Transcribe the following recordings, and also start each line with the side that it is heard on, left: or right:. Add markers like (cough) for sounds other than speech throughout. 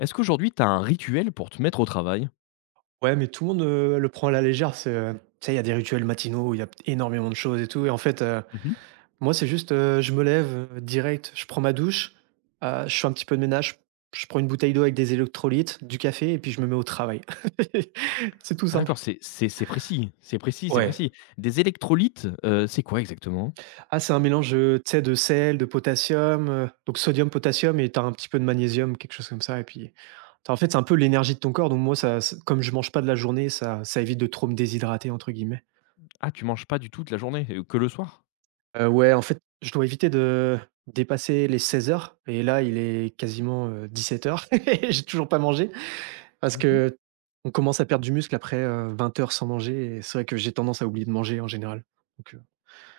left: Est-ce qu'aujourd'hui, tu as un rituel pour te mettre au travail?
right: Ouais, mais tout le monde, le prend à la légère. Il y a des rituels matinaux, il y a énormément de choses et tout et
left: Mmh.
right: moi, c'est juste, je me lève, direct, je prends ma douche, je fais un petit peu de ménage, je prends une bouteille d'eau avec des électrolytes, du café et puis je me mets au travail. (laughs) C'est tout
left: Ah
right: simple.
left: d'accord, c'est précis, c'est précis, c'est
right: Ouais.
left: précis. Des électrolytes, c'est quoi exactement?
right: Ah, c'est un mélange, de sel, de potassium, donc sodium, potassium et tu un petit peu de magnésium, quelque chose comme ça et puis, c'est un peu l'énergie de ton corps donc moi, ça ça comme je mange pas de la journée, ça ça évite de trop me «déshydrater» entre guillemets.
left: Ah, tu manges pas du tout toute la journée, que le soir?
right: Ouais, en fait, je dois éviter de dépasser les 16 heures et là, il est quasiment, 17:00 (laughs) et j'ai toujours pas mangé parce
left: Mmh.
right: que on commence à perdre du muscle après, 20 heures sans manger et c'est vrai que j'ai tendance à oublier de manger en général, donc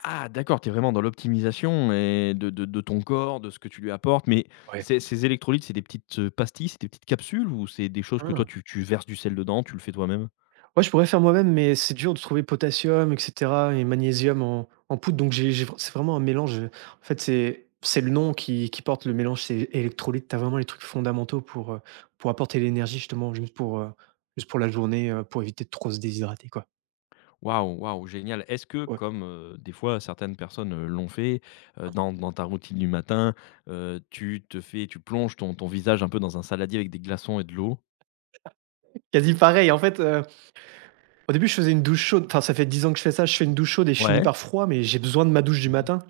left: Ah d'accord, tu es vraiment dans l'optimisation et de ton corps, de ce que tu lui apportes, mais
right: ouais.
left: ces électrolytes, c'est des petites, pastilles, c'est des petites capsules ou c'est des choses que toi tu verses du sel dedans, tu le fais toi-même?
right: Ouais, je pourrais faire moi-même, mais c'est dur de trouver potassium, et cetera et magnésium en poudre, donc j'ai c'est vraiment un mélange, en fait, c'est le nom qui porte le mélange, c'est électrolyte. Tu as vraiment les trucs fondamentaux pour apporter l'énergie justement juste pour la journée, pour éviter de trop se déshydrater, quoi.
left: Waouh, waouh, génial. Est-ce que
right: Ouais.
left: comme, des fois certaines personnes, l'ont fait, dans ta routine du matin, tu te fais tu plonges ton visage un peu dans un saladier avec des glaçons et de l'eau?
right: Quasi pareil, au début, je faisais une douche chaude, enfin, ça fait 10 ans que je fais ça, je fais une douche chaude et je finis
left: Ouais.
right: par froid, mais j'ai besoin de ma douche du
left: Mmh.
right: matin.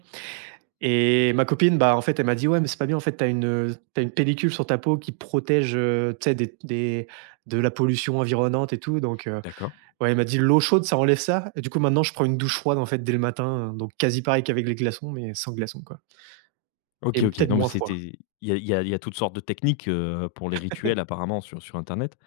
right: Et ma copine, bah, en fait, elle m'a dit: «Ouais, mais c'est pas bien, en fait, t'as une, tu une pellicule sur ta peau qui protège, des de la pollution environnante et tout», donc
left: D'accord.
right: ouais, elle m'a dit: «L'eau chaude, ça enlève ça» et du coup, maintenant, je prends une douche froide, en fait, dès le matin, donc quasi pareil qu'avec les glaçons, mais sans glaçons, quoi
left: OK,
right: et
left: OK.
right: peut-être
left: Non, mais
right: moins froid.
left: c'était il y a il y a il y a toutes sortes de techniques, pour les rituels apparemment sur internet.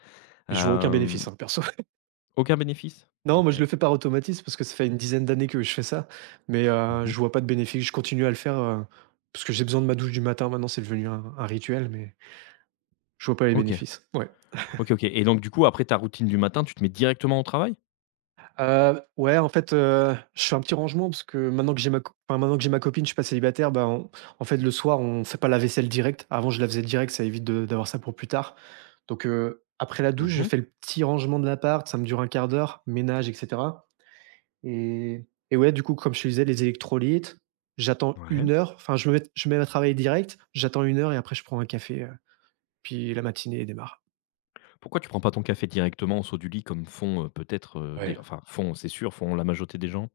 right: Mais je vois aucun
left: Hem,
right: bénéfice, hein, perso. (laughs)
left: Aucun bénéfice?
right: Non, moi,
left: OK.
right: je le fais par automatisme parce que ça fait une dizaine d'années que je fais ça, mais
left: Mmh.
right: je vois pas de bénéfice. Je continue à le faire, parce que j'ai besoin de ma douche du matin, maintenant, c'est devenu un rituel, mais je vois pas les
left: OK.
right: bénéfices. Ouais.
left: OK, OK et donc du coup après ta routine du matin, tu te mets directement au travail?
right: Je fais un petit rangement parce que maintenant que j'ai ma copine, je suis pas célibataire, le soir, on fait pas la vaisselle direct. Avant, je la faisais direct, ça évite de d'avoir ça pour plus tard. Donc, après la douche, je
left: Mmh.
right: fais le petit rangement de l'appart, ça me dure un quart d'heure, ménage et cetera et ouais, du coup, comme je te disais, les électrolytes, j'attends une
left: Ouais.
right: heure, enfin, je me mets à travailler direct, j'attends une heure et après je prends un café, puis la matinée démarre.
left: Pourquoi tu prends pas ton café directement au saut du lit comme font, peut-être, des
right: Ouais.
left: enfin font, c'est sûr, font la majorité des gens?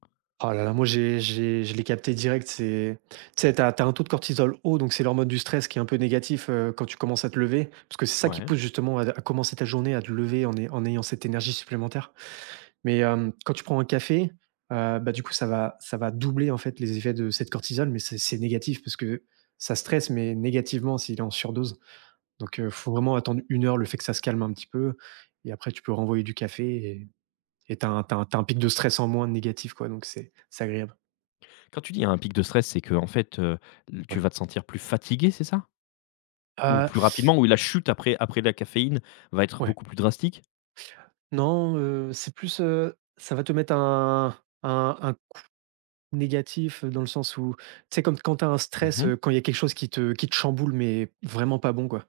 right: Oh là là, moi j'ai je l'ai capté direct, c'est t'as as un taux de cortisol haut, donc c'est l'hormone du stress qui est un peu négatif, quand tu commences à te lever. Parce que c'est ça qui
left: Ouais.
right: pousse justement à commencer ta journée, à te lever en ayant cette énergie supplémentaire. Mais, quand tu prends un café, du coup ça va doubler en fait les effets de cette cortisol, mais c'est négatif parce que ça stresse, mais négativement s'il est en surdose. Donc, faut vraiment attendre une heure, le fait que ça se calme un petit peu et après tu peux renvoyer du café et tu un pic de stress en moins négatif quoi, donc c'est agréable.
left: Quand tu dis un pic de stress, c'est que en fait, l tu
right: Ouais.
left: vas te sentir plus fatigué, c'est ça? Ou
right: Heu,
left: plus rapidement? Ou la chute après la caféine va être
right: ouais.
left: beaucoup plus drastique?
right: Non, c'est plus, ça va te mettre un coup négatif, dans le sens où comme quand tu as un stress,
left: Mmh.
right: quand il y a quelque chose qui te chamboule, mais vraiment pas bon, quoi.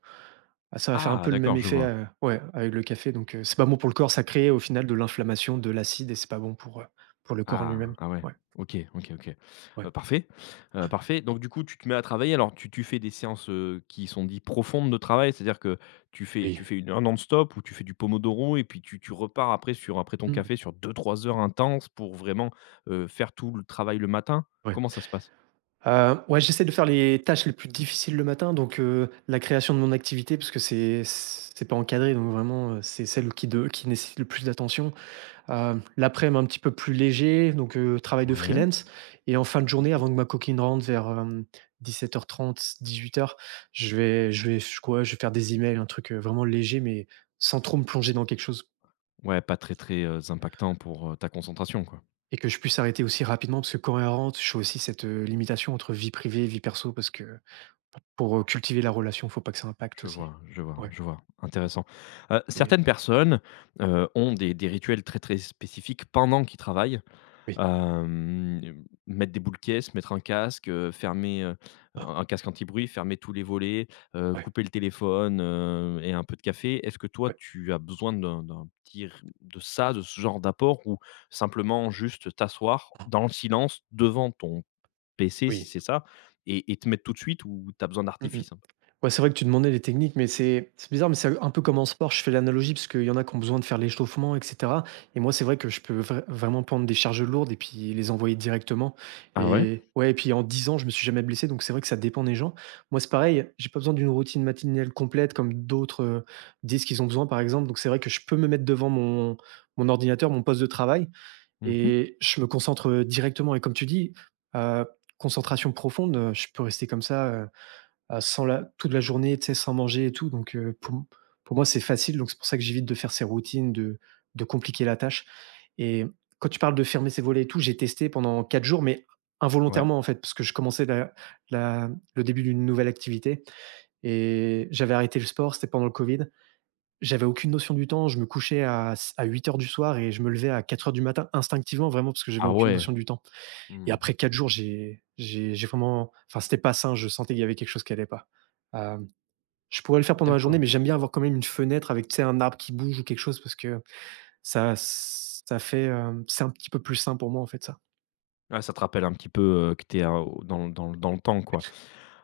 right: Ah, ça va faire un
left: Ah
right: peu le même
left: d'accord, je
right: effet,
left: vois.
right: avec le café, donc c'est pas bon pour le corps, ça crée au final de l'inflammation, de l'acide et c'est pas bon pour le corps en
left: Ah,
right: lui-même.
left: ah ouais.
right: Ouais,
left: OK, OK, OK.
right: ouais.
left: Parfait, parfait. Donc du coup, tu te mets à travailler. Alors tu fais des séances, qui sont dites profondes de travail, c'est-à-dire que tu fais
right: Oui.
left: tu fais 1 heure non-stop ou tu fais du pomodoro et puis tu repars après sur après ton
right: Mmh.
left: café sur deux trois heures intenses pour vraiment, faire tout le travail le matin?
right: Ouais.
left: Comment ça se passe?
right: Ouais, j'essaie de faire les tâches les plus difficiles le matin, donc la création de mon activité parce que c'est pas encadré, donc vraiment, c'est celle qui nécessite le plus d'attention. L'après-midi un petit peu plus léger, donc travail de
left: Ouais.
right: freelance et en fin de journée
left: Mmh.
right: avant que ma coquine rentre vers, 17:30-18:00, je vais faire des emails, un truc, vraiment léger mais sans trop me
left: S
right: plonger dans quelque chose
left: Ouais, pas très, très, impactant pour, ta concentration, quoi.
right: et que je puisse arrêter aussi rapidement parce que quand elle rentre, je fais aussi cette, limitation entre vie privée et vie perso parce que pour, cultiver la relation, faut pas que ça impacte
left: Je
right: aussi.
left: vois, je vois,
right: Ouais,
left: je vois. Intéressant.
right: mais
left: Certaines personnes, ont des rituels très, très spécifiques pendant qu'ils travaillent.
right: oui.
left: Mettre des boules caisses, mettre un casque, fermer,
right: Ah,
left: un casque anti-bruit, fermer tous les volets,
right: ouais,
left: couper le téléphone, et un peu de café. Est-ce que toi,
right: ouais,
left: tu as besoin d'un petit r de ça, de ce genre d'apport ou simplement juste t'asseoir
right: ah,
left: dans le silence devant ton PC, si
right: oui.
left: c'est ça et te mettre tout de suite ou tu as besoin
right: Mmh mh.
left: d'artifice un peu?
right: Ouais, c'est vrai que tu demandais les techniques, mais c'est bizarre, mais c'est un peu comme en sport. Je fais l'analogie parce qu'il y en a qui ont besoin de faire l'échauffement et cetera et moi, c'est vrai que je peux vraiment prendre des charges lourdes et puis les envoyer directement
left: Ah ouais?
right: et ouais et puis en 10 ans, je me suis jamais blessé, donc c'est vrai que ça dépend des gens. Moi, c'est pareil, j'ai pas besoin d'une routine matinale complète comme d'autres, disent qu'ils ont besoin, par exemple, donc c'est vrai que je peux me mettre devant mon ordinateur, mon poste de travail
left: Mmh.
right: et je me concentre directement et comme tu dis, heu, concentration profonde, je peux rester comme ça, à sans la toute la journée, sans manger et tout donc pour moi, c'est facile donc c'est pour ça que j'évite de faire ces routines, de compliquer la tâche et quand tu parles de fermer ses volets et tout, j'ai testé pendant 4 jours mais
left: Ouais.
right: involontairement, en fait, parce que je commençais la la le début d'une nouvelle activité et j'avais arrêté le sport, c'était pendant le covid, j'avais aucune notion du temps. Je me couchais à, à 8 heures du soir et je me levais à 4 heures du matin instinctivement, vraiment, parce que j'avais
left: Ah
right: aucune
left: ouais.
right: notion du temps. Et
left: Mmh.
right: après 4 jours, j'ai vraiment. Enfin, c'était pas sain. Je sentais qu'il y avait quelque chose qui allait pas. Euh, je pourrais le faire pendant la journée,
left: D'accord.
right: mais j'aime bien avoir quand même une fenêtre avec, un arbre qui bouge ou quelque chose parce que ça fait c'est un petit peu plus sain pour moi, en fait, ça.
left: Ah, ça te rappelle un petit peu, que tu es dans dans le temps, quoi.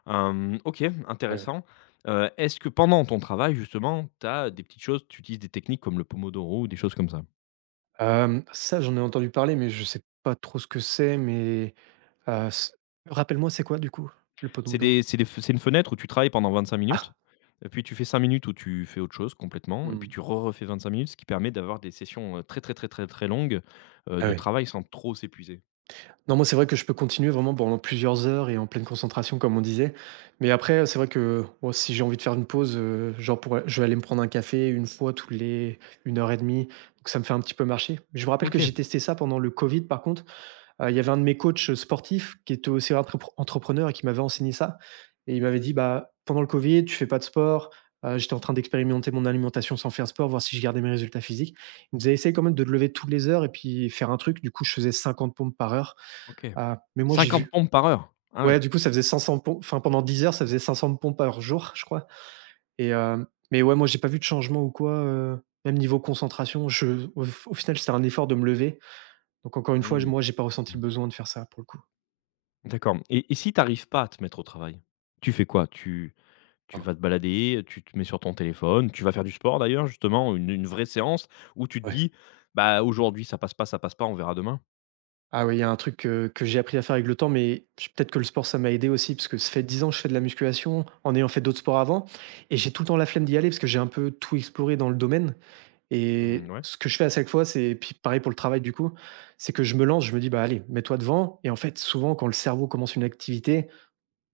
left: OK,
right: Ouais, ouais.
left: intéressant. Est-ce que pendant ton travail justement, tu as des petites choses, tu utilises des techniques comme le pomodoro ou des choses comme ça?
right: Ça, j'en ai entendu parler, mais je sais pas trop ce que c'est. Mais euh, s- rappelle-moi, c'est quoi, du coup, le pot de mouton.
left: C'est des f c'est une fenêtre où tu travailles pendant 25 minutes,
right: Ah.
left: et puis tu fais 5 minutes où tu fais autre chose complètement, et puis
right: Hmm.
left: tu re refais 5 minutes, ce qui permet d'avoir des sessions, très, très, très, très, très longues,
right: Ah
left: de
right: oui.
left: travail sans trop s'épuiser.
right: Non, moi, c'est vrai que je peux continuer vraiment pendant plusieurs heures et en pleine concentration, comme on disait. Mais après, c'est vrai que moi, si j'ai envie de faire une pause, je vais aller me prendre un café une fois tous les une heure et demie. Donc ça me fait un petit peu marcher. Je me rappelle que
left: OK,
right: j'ai testé ça pendant le Covid, par contre. Il y avait un de mes coachs sportifs qui était aussi entrepreneur et qui m'avait enseigné ça et il m'avait dit: «Bah, pendant le covid, tu fais pas de sport». J'étais en train d'expérimenter mon alimentation sans faire sport, voir si je gardais mes résultats physiques. Il me disait: «Essaye quand même de te lever toutes les heures et puis faire un truc». Du coup, je faisais 50 pompes par heure.
left: OK.
right: Mais moi, j'ai
left: 50
right: vu
left: pompes par heure? Ah ouais.
right: ouais, du coup, ça faisait 500 pompes enfin, pendant 10 heures, ça faisait 500 pompes par jour, je crois et mais ouais, moi, j'ai pas vu de changement ou quoi, même niveau concentration. Je au final, c'était un effort de me lever donc encore une fois, j
left: Mmh.
right: moi, j'ai pas ressenti le besoin de faire ça, pour le coup.
left: D'accord, et si tu n'arrives pas à te mettre au travail, tu fais quoi? Tu vas te balader, tu te mets sur ton téléphone, tu vas faire du sport d'ailleurs justement, une vraie séance où tu te
right: Ouais.
left: dis: «Bah, aujourd'hui ça passe pas, on verra demain».
right: Ah oui, il y a un truc que j'ai appris à faire avec le temps, mais j peut-être que le sport, ça m'a aidé aussi, parce que ça fait 10 ans que je fais de la musculation, en ayant fait d'autres sports avant et j'ai tout le temps la flemme d'y aller parce que j'ai un peu tout exploré dans le domaine
left: Mmh,
right: et
left: ouais.
right: ce que je fais à chaque fois, c'est puis pareil pour le travail du coup, c'est que je me lance, je me dis: «Bah, allez, mets-toi devant» et en fait, souvent, quand le cerveau commence une activité,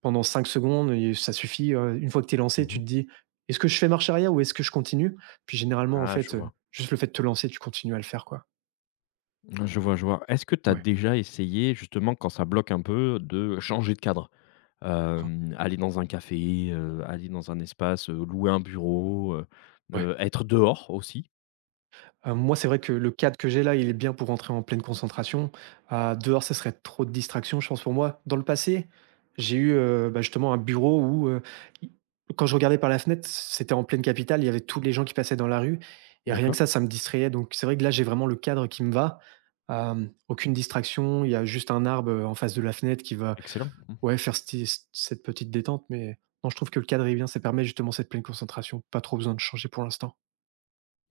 right: pendant 5 secondes et ça suffit, une fois que tu es lancé, tu
left: Mmh.
right: te dis: «Est-ce que je fais marche arrière ou est-ce que je continue?» Puis généralement, en
left: Ah je
right: fait,
left: vois.
right: juste le fait de te lancer, tu continues à le faire, quoi.
left: Mmh, je vois, je vois. Est-ce que tu as
right: Ouais.
left: déjà essayé justement quand ça bloque un peu de changer de cadre?
right: Hein,
left: Aller dans un café, aller dans un espace, louer un bureau,
right: ouais.
left: être dehors aussi?
right: Moi, c'est vrai que le cadre que j'ai là, il est bien pour rentrer en pleine concentration. Dehors, ça serait trop de distractions, je pense, pour moi. Dans le passé, j'ai eu, bah, justement un bureau où, i quand je regardais par la fenêtre, c'était en pleine capitale, il y avait tous les gens qui passaient dans la rue et rien que
left: D'accord,
right: ça me distrayait. Donc c'est vrai que là, j'ai vraiment le cadre qui me va. Hem, aucune distraction, il y a juste un arbre, en face de la fenêtre qui va,
left: excellent. Mmh.
right: ouais, faire sti c cette petite détente, mais non, je trouve que le cadre est bien, ça permet justement cette pleine concentration. Pas trop besoin de changer pour l'instant.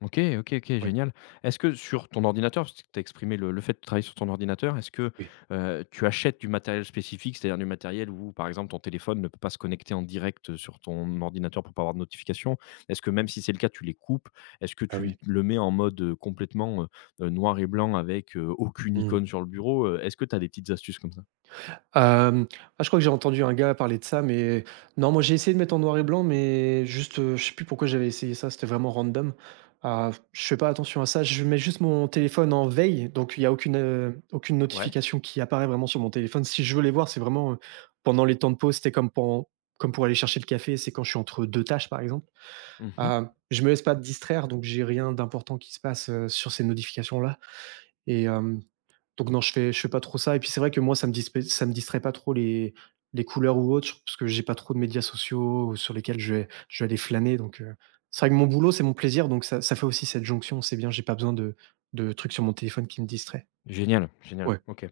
left: OK, OK, OK,
right: Ouais.
left: génial. Est-ce que sur ton ordinateur, parce que tu as exprimé le fait de travailler sur ton ordinateur, est-ce que,
right: Oui.
left: tu achètes du matériel spécifique? C'est-à-dire du matériel où, par exemple, ton téléphone ne peut pas se connecter en direct, sur ton ordinateur pour pas avoir de notification? Est-ce que même si c'est le cas, tu les coupes? Est-ce que
right: Ah
left: tu
right: oui.
left: le mets en mode, complètement, noir et blanc avec, aucune
right: Mmh.
left: icône sur le bureau? Est-ce que tu as des petites astuces comme ça?
right: Hem, ah je crois que j'ai entendu un gars parler de ça, mais non, moi j'ai essayé de mettre en noir et blanc, mais juste, je sais plus pourquoi j'avais essayé ça, c'était vraiment random. Ah, je fais pas attention à ça, je mets juste mon téléphone en veille, donc il y a aucune, aucune
left: Ouais.
right: notification qui apparaît vraiment sur mon téléphone. Si je veux les voir, c'est vraiment, pendant les temps de pause, c'était comme pour aller chercher le café, c'est quand je suis entre 2 tâches, par exemple.
left: Mmh.
right: Hem, je me laisse pas distraire, donc j'ai rien d'important qui se passe, sur ces notifications-là et hem donc non, je fais pas trop ça et puis c'est vrai que moi ça me distrait pas trop les couleurs ou autres parce que j'ai pas trop de médias sociaux sur lesquels je vais aller flâner donc c'est vrai que mon boulot, c'est mon plaisir donc ça ça fait aussi cette jonction, c'est bien, j'ai pas besoin de trucs sur mon téléphone qui me distraient.
left: Génial, génial.
right: Ouais,
left: OK.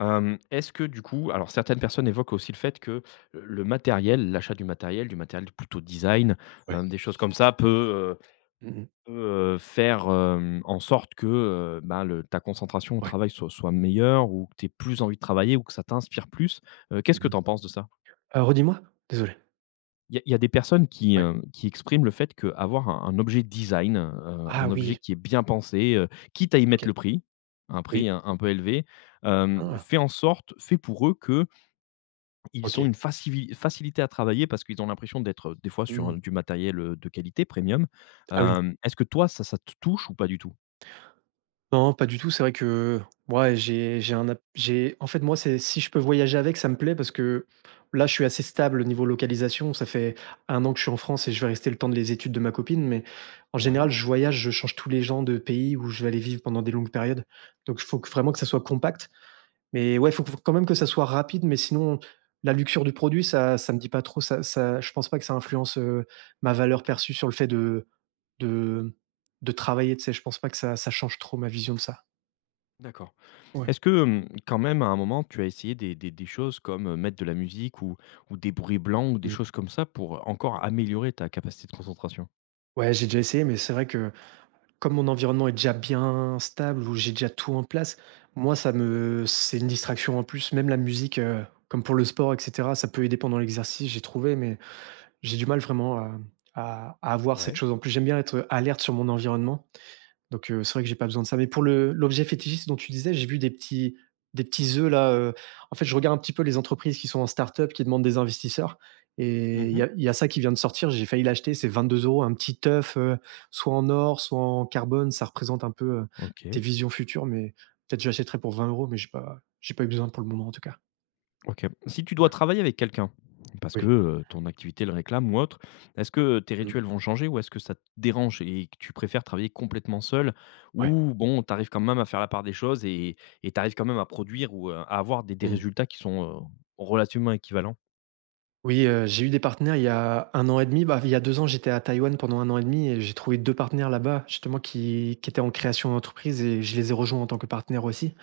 left: Est-ce que du coup alors certaines personnes évoquent aussi le fait que, le matériel, l'achat du matériel plutôt design,
right: ouais.
left: des choses comme ça
right: Mmh.
left: peut, faire, en sorte que, bah, le ta concentration au
right: Ouais.
left: travail soit meilleure ou que tu aies plus envie de travailler ou que ça t'inspire plus. Qu'est-ce
right: Mmh
left: que
right: mh.
left: tu en penses de ça?
right: Redis-moi? Désolé.
left: Il y a des personnes qui,
right: Ouais.
left: heu, qui expriment le fait qu'avoir un objet design, un
right: Ah
left: objet
right: oui,
left: qui est bien pensé, quitte à y mettre
right: OK.
left: le prix, un
right: Oui.
left: prix un peu élevé,
right: Ah!
left: fait en sorte fait pour eux que, ils ont
right: OK.
left: une facivi facilité à travailler parce qu'ils ont l'impression d'être, des fois sur
right: Mmh.
left: un du matériel, de qualité premium.
right: Ah oui.
left: Est-ce que toi ça te touche ou pas du tout?
right: Non, pas du tout. C'est vrai que ouais, j'ai un app j'ai en fait, moi, c'est si je peux voyager avec, ça me plaît parce que là, je suis assez stable au niveau localisation. Ça fait 1 an que je suis en France et je vais rester le temps de les études de ma copine, mais en
left: Ouais,
right: général, je voyage, je change tous les gens de pays où je vais aller vivre pendant des longues périodes. Donc, il faut que vraiment que ça soit compact. Mais ouais, il faut que quand même que ça soit rapide, mais sinon, la luxure du produit, ça ça me dit pas trop. Ça ça je pense pas que ça influence, ma valeur
left: OK,
right: perçue sur le fait de de travailler, tu sais? Je pense pas que ça ça change trop ma vision de ça.
left: d'accord.
right: Ouais.
left: Est-ce que, quand même à un moment tu as essayé des choses comme, mettre de la musique ou des bruits blancs ou des
right: Mmh.
left: choses comme ça pour encore améliorer ta capacité de concentration?
right: Ouais, j'ai déjà essayé, mais c'est vrai que comme mon environnement est déjà bien stable, où j'ai déjà tout en place, moi, ça me c'est une distraction en plus. Même la musique, comme pour le sport, et cetera, ça peut aider pendant l'exercice, j'ai trouvé, mais j'ai du mal vraiment à à avoir cette
left: Ouais.
right: chose en plus. J'aime bien être alerte sur mon environnement. Donc c'est vrai que j'ai pas besoin de ça. Mais pour le l'objet fétichiste dont tu disais, j'ai vu des petits œufs là, en fait, je regarde un petit peu les entreprises qui sont en start-up, qui demandent des investisseurs et il y
left: Mmh.
right: a il y a ça qui vient de sortir, j'ai failli l'acheter, c'est 22 euros, un petit œuf, soit en or, soit en carbone, ça représente un peu, tes
left: OK.
right: visions futures, mais peut-être je l'achèterai pour 20 euros. Mais j'ai pas eu besoin pour le moment en tout cas.
left: OK. Si tu dois travailler avec quelqu'un, parce que,
right: Oui.
left: ton activité le réclame ou autre, est-ce que tes
right: Mmh.
left: rituels vont changer ou est-ce que ça te dérange et que tu préfères travailler complètement seul?
right: Ouais.
left: Ou bon, tu arrives quand même à faire la part des choses et tu arrives quand même à produire ou, à avoir des
right: Mmh.
left: résultats qui sont, relativement équivalents?
right: Oui, j'ai eu des partenaires il y a 1 an et demi, bah, il y a 2 ans, j'étais à Taïwan pendant 1 an et demi et j'ai trouvé 2 partenaires là-bas justement qui étaient en création d'entreprise et je les ai rejoints en tant que partenaire aussi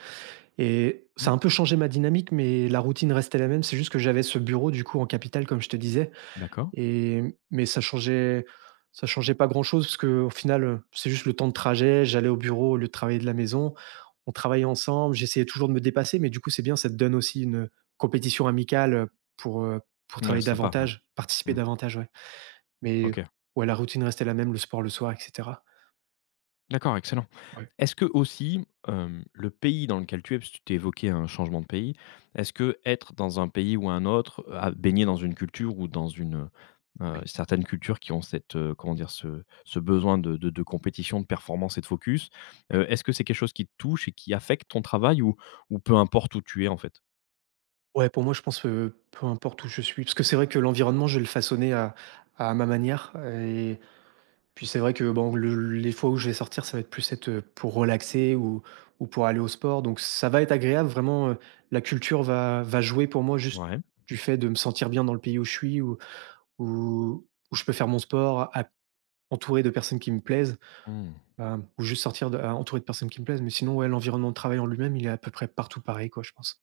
right: et ça
left: Mmh.
right: a un peu changé ma dynamique mais la routine restait la même. C'est juste que j'avais ce bureau du coup en capitale comme je te disais
left: D'accord.
right: et mais ça changeait pas grand-chose parce qu'au final, c'est juste le temps de trajet. J'allais au bureau au lieu de travailler de la maison. On travaillait ensemble, j'essayais toujours de me dépasser, mais du coup, c'est bien, ça te donne aussi une compétition amicale, pour, heu, pour
left: Ouais, c'est
right: travailler
left: sympa, ouais.
right: davantage, participer
left: Mmh.
right: davantage, ouais. Mais
left: OK.
right: ouais, la routine restait la même, le sport le soir et cetera.
left: D'accord, excellent.
right: Ouais,
left: Est-ce que aussi, le pays dans lequel tu es, parce que tu évoquais un changement de pays, est-ce que être dans un pays ou un autre, à baigner dans une culture ou
right: oui,
left: certaines cultures qui ont cette, comment dire? Ce besoin de compétition, de performance et de focus,
right: ouais.
left: est-ce que c'est quelque chose qui te touche et qui affecte ton travail ou peu importe où tu es en fait?
right: Ouais, pour moi, je pense, peu importe où je suis, parce que c'est vrai que l'environnement, je vais le façonner à ma manière. Puis c'est vrai que bon, le les fois où je vais sortir, ça va être plus être, pour relaxer ou pour aller au sport, donc ça va être agréable vraiment, la culture va jouer pour moi juste
left: Ouais.
right: du fait de me sentir bien dans le pays où je suis, où où où je peux faire mon sport, a entouré de personnes qui me plaisent,
left: Mmh.
right: hem, ou juste sortir de a entouré de personnes qui me plaisent, mais sinon ouais, l'environnement de travail en lui-même, il est à peu près partout pareil quoi, je pense.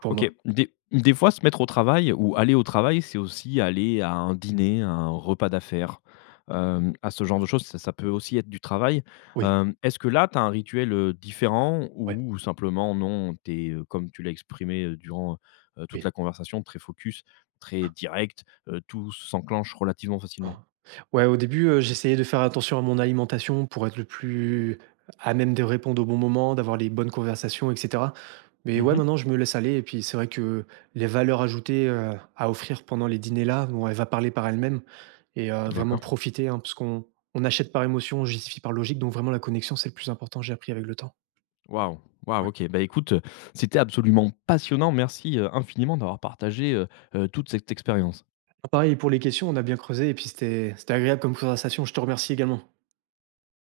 right: Pour
left: OK.
right: moi.
left: Des fois, se mettre au travail ou aller au travail, c'est aussi aller à un dîner, à un repas d'affaires, à ce genre de choses. Ça peut aussi être du travail.
right: Oui,
left: Est-ce que là, tu as un rituel, différent
right: ouais,
left: ou simplement non, tu es, comme tu l'as exprimé, durant, toute la
right: oui.
left: conversation, très focus, très direct, tout s'enclenche relativement facilement?
right: Ah. Ouais, au début, j'essayais de faire attention à mon alimentation pour être le plus à même de répondre au bon moment, d'avoir les bonnes conversations et cetera. Mais ouais,
left: Mmh.
right: maintenant, je me laisse aller et puis c'est vrai que les valeurs ajoutées, à offrir pendant les dîners-là, bon, elle va parler par elle-même et vraiment
left: D'accord.
right: profiter, hein, parce qu'on achète par émotion, on justifie par logique, donc vraiment la connexion, c'est le plus important, j'ai appris avec le temps.
left: Waouh! Waouh,
right: Ouais.
left: OK. Bah, écoute, c'était absolument passionnant. Merci, infiniment d'avoir partagé, toute cette expérience.
right: Pareil pour les questions, on a bien creusé et puis c'était agréable comme conversation. Je te remercie également.